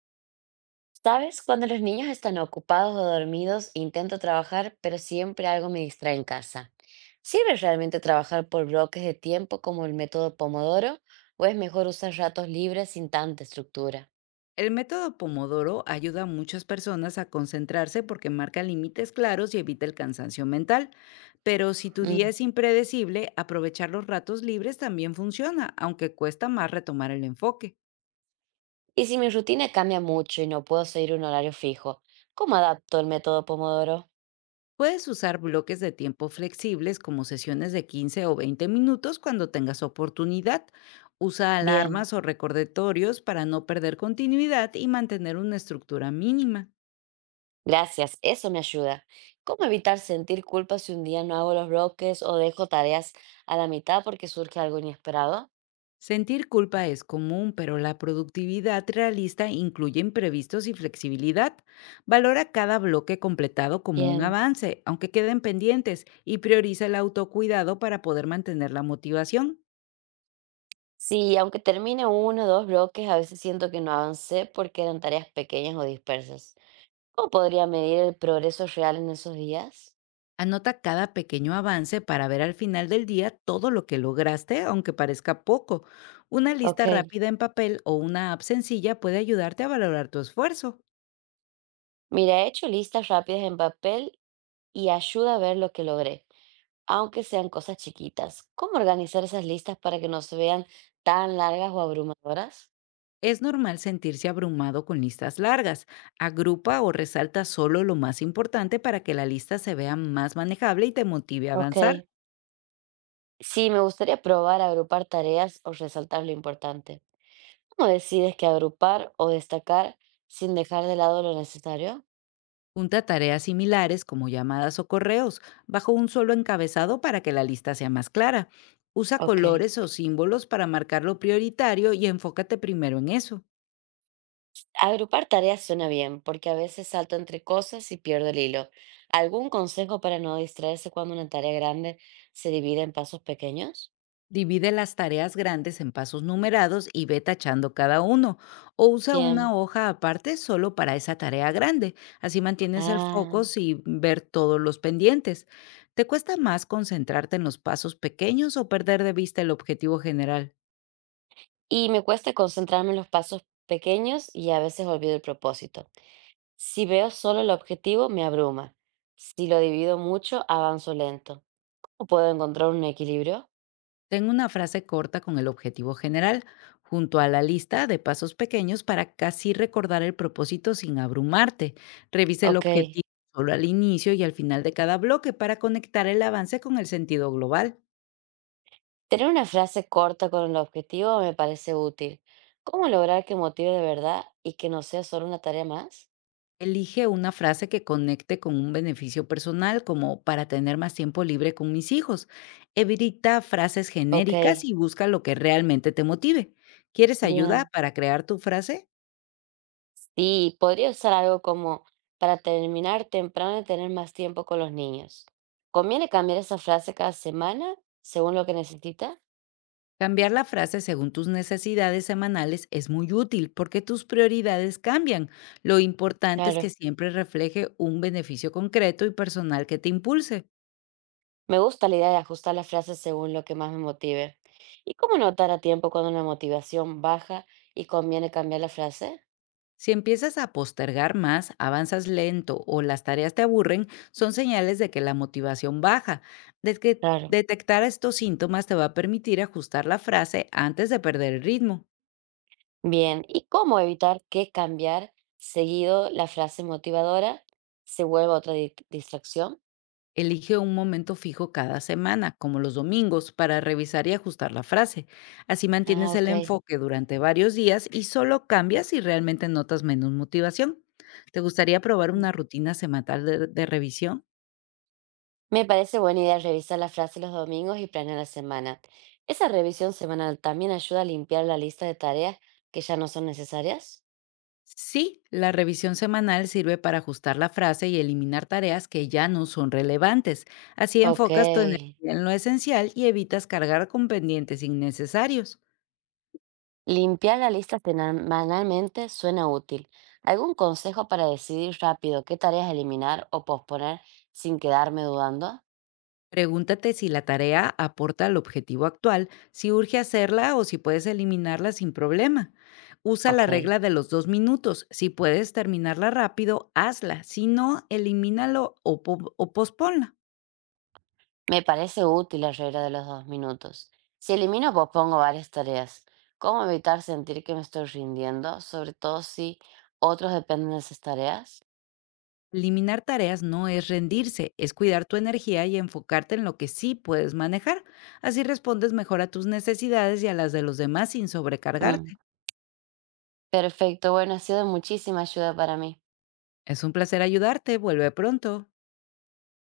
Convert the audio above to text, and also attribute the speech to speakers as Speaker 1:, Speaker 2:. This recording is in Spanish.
Speaker 1: ¿Sabes? Cuando los niños están ocupados o dormidos, intento trabajar, pero siempre algo me distrae en casa. ¿Sirve realmente trabajar por bloques de tiempo como el método Pomodoro o es mejor usar ratos libres sin tanta estructura?
Speaker 2: El método Pomodoro ayuda a muchas personas a concentrarse porque marca límites claros y evita el cansancio mental. Pero si tu día
Speaker 1: Mm.
Speaker 2: es impredecible, aprovechar los ratos libres también funciona, aunque cuesta más retomar el enfoque.
Speaker 1: Y si mi rutina cambia mucho y no puedo seguir un horario fijo, ¿cómo adapto el método Pomodoro?
Speaker 2: Puedes usar bloques de tiempo flexibles como sesiones de 15 o 20 minutos cuando tengas oportunidad. Usa
Speaker 1: Bien,
Speaker 2: alarmas o recordatorios para no perder continuidad y mantener una estructura mínima.
Speaker 1: gracias, eso me ayuda. ¿Cómo evitar sentir culpa si un día no hago los bloques o dejo tareas a la mitad porque surge algo inesperado?
Speaker 2: Sentir culpa es común, pero la productividad realista incluye imprevistos y flexibilidad. Valora cada bloque completado como un
Speaker 1: Bien.
Speaker 2: avance, aunque queden pendientes, y prioriza el autocuidado para poder mantener la motivación.
Speaker 1: Sí, aunque termine uno o dos bloques, a veces siento que no avancé porque eran tareas pequeñas o dispersas. ¿Cómo podría medir el progreso real en esos días?
Speaker 2: Anota cada pequeño avance para ver al final del día todo lo que lograste, aunque parezca poco. Una lista
Speaker 1: Ok,
Speaker 2: rápida en papel o una app sencilla puede ayudarte a valorar tu esfuerzo.
Speaker 1: mira, he hecho listas rápidas en papel y ayuda a ver lo que logré, aunque sean cosas chiquitas. ¿Cómo organizar esas listas para que no se vean tan largas o abrumadoras?
Speaker 2: Es normal sentirse abrumado con listas largas. Agrupa o resalta solo lo más importante para que la lista se vea más manejable y te motive a
Speaker 1: Ok,
Speaker 2: avanzar.
Speaker 1: sí, me gustaría probar a agrupar tareas o resaltar lo importante. ¿Cómo decides que agrupar o destacar sin dejar de lado lo necesario?
Speaker 2: Junta tareas similares como llamadas o correos bajo un solo encabezado para que la lista sea más clara. Usa
Speaker 1: Ok.
Speaker 2: colores o símbolos para marcar lo prioritario y enfócate primero en eso.
Speaker 1: Agrupar tareas suena bien, porque a veces salto entre cosas y pierdo el hilo. ¿Algún consejo para no distraerse cuando una tarea grande se divide en pasos pequeños?
Speaker 2: Divide las tareas grandes en pasos numerados y ve tachando cada uno, o usa una
Speaker 1: Bien.
Speaker 2: hoja aparte solo para esa tarea grande. Así mantienes el foco
Speaker 1: Ah.
Speaker 2: sin ver todos los pendientes. ¿Te cuesta más concentrarte en los pasos pequeños o perder de vista el objetivo general?
Speaker 1: Y me cuesta concentrarme en los pasos pequeños y a veces olvido el propósito. Si veo solo el objetivo, me abruma. Si lo divido mucho, avanzo lento. ¿O puedo encontrar un equilibrio?
Speaker 2: Tengo una frase corta con el objetivo general, junto a la lista de pasos pequeños para casi recordar el propósito sin abrumarte. Revise el
Speaker 1: Ok.
Speaker 2: objetivo solo al inicio y al final de cada bloque para conectar el avance con el sentido global.
Speaker 1: Tener una frase corta con el objetivo me parece útil. ¿Cómo lograr que motive de verdad y que no sea solo una tarea más?
Speaker 2: Elige una frase que conecte con un beneficio personal, como para tener más tiempo libre con mis hijos. Evita frases
Speaker 1: Ok,
Speaker 2: genéricas y busca lo que realmente te motive. ¿Quieres ayuda
Speaker 1: bien.
Speaker 2: para crear tu frase?
Speaker 1: Sí, podría usar algo como para terminar temprano y tener más tiempo con los niños. ¿Conviene cambiar esa frase cada semana según lo que necesita?
Speaker 2: Cambiar la frase según tus necesidades semanales es muy útil porque tus prioridades cambian. Lo importante es que
Speaker 1: Claro.
Speaker 2: siempre refleje un beneficio concreto y personal que te impulse.
Speaker 1: Me gusta la idea de ajustar la frase según lo que más me motive. ¿Y cómo no notar a tiempo cuando una motivación baja y conviene cambiar la frase?
Speaker 2: Si empiezas a postergar más, avanzas lento o las tareas te aburren, son señales de que la motivación baja. De que
Speaker 1: Claro.
Speaker 2: detectar estos síntomas te va a permitir ajustar la frase antes de perder el ritmo.
Speaker 1: Bien, ¿y cómo evitar que cambiar seguido la frase motivadora se vuelva otra distracción?
Speaker 2: Elige un momento fijo cada semana, como los domingos, para revisar y ajustar la frase. Así
Speaker 1: Ah,
Speaker 2: mantienes el
Speaker 1: ok.
Speaker 2: enfoque durante varios días y solo cambias si realmente notas menos motivación. ¿Te gustaría probar
Speaker 1: Mm.
Speaker 2: una rutina semanal de revisión?
Speaker 1: Me parece buena idea revisar la frase los domingos y planear la semana. ¿Esa revisión semanal también ayuda a limpiar la lista de tareas que ya no son necesarias?
Speaker 2: Sí, la revisión semanal sirve para ajustar la frase y eliminar tareas que ya no son relevantes. Así
Speaker 1: Ok.
Speaker 2: enfocas tu energía en lo esencial y evitas cargar con pendientes innecesarios.
Speaker 1: Limpiar la lista semanalmente suena útil. ¿Algún consejo para decidir rápido qué tareas eliminar o posponer sin quedarme dudando?
Speaker 2: Pregúntate si la tarea aporta al objetivo actual, si urge hacerla o si puedes eliminarla sin problema. Usa la
Speaker 1: Ok.
Speaker 2: regla de los dos minutos. Si puedes terminarla rápido, hazla. Si no, elimínalo o, o posponla.
Speaker 1: Me parece útil la regla de los 2 minutos. Si elimino o pospongo varias tareas, ¿cómo evitar sentir que me estoy rindiendo, sobre todo si otros dependen de esas tareas?
Speaker 2: Eliminar tareas no es rendirse, es cuidar tu energía y enfocarte en lo que sí puedes manejar. Así respondes mejor a tus necesidades y a las de los demás sin
Speaker 1: Mm,
Speaker 2: sobrecargarte.
Speaker 1: perfecto, bueno, ha sido de muchísima ayuda para mí.
Speaker 2: Es un placer ayudarte. Vuelve pronto.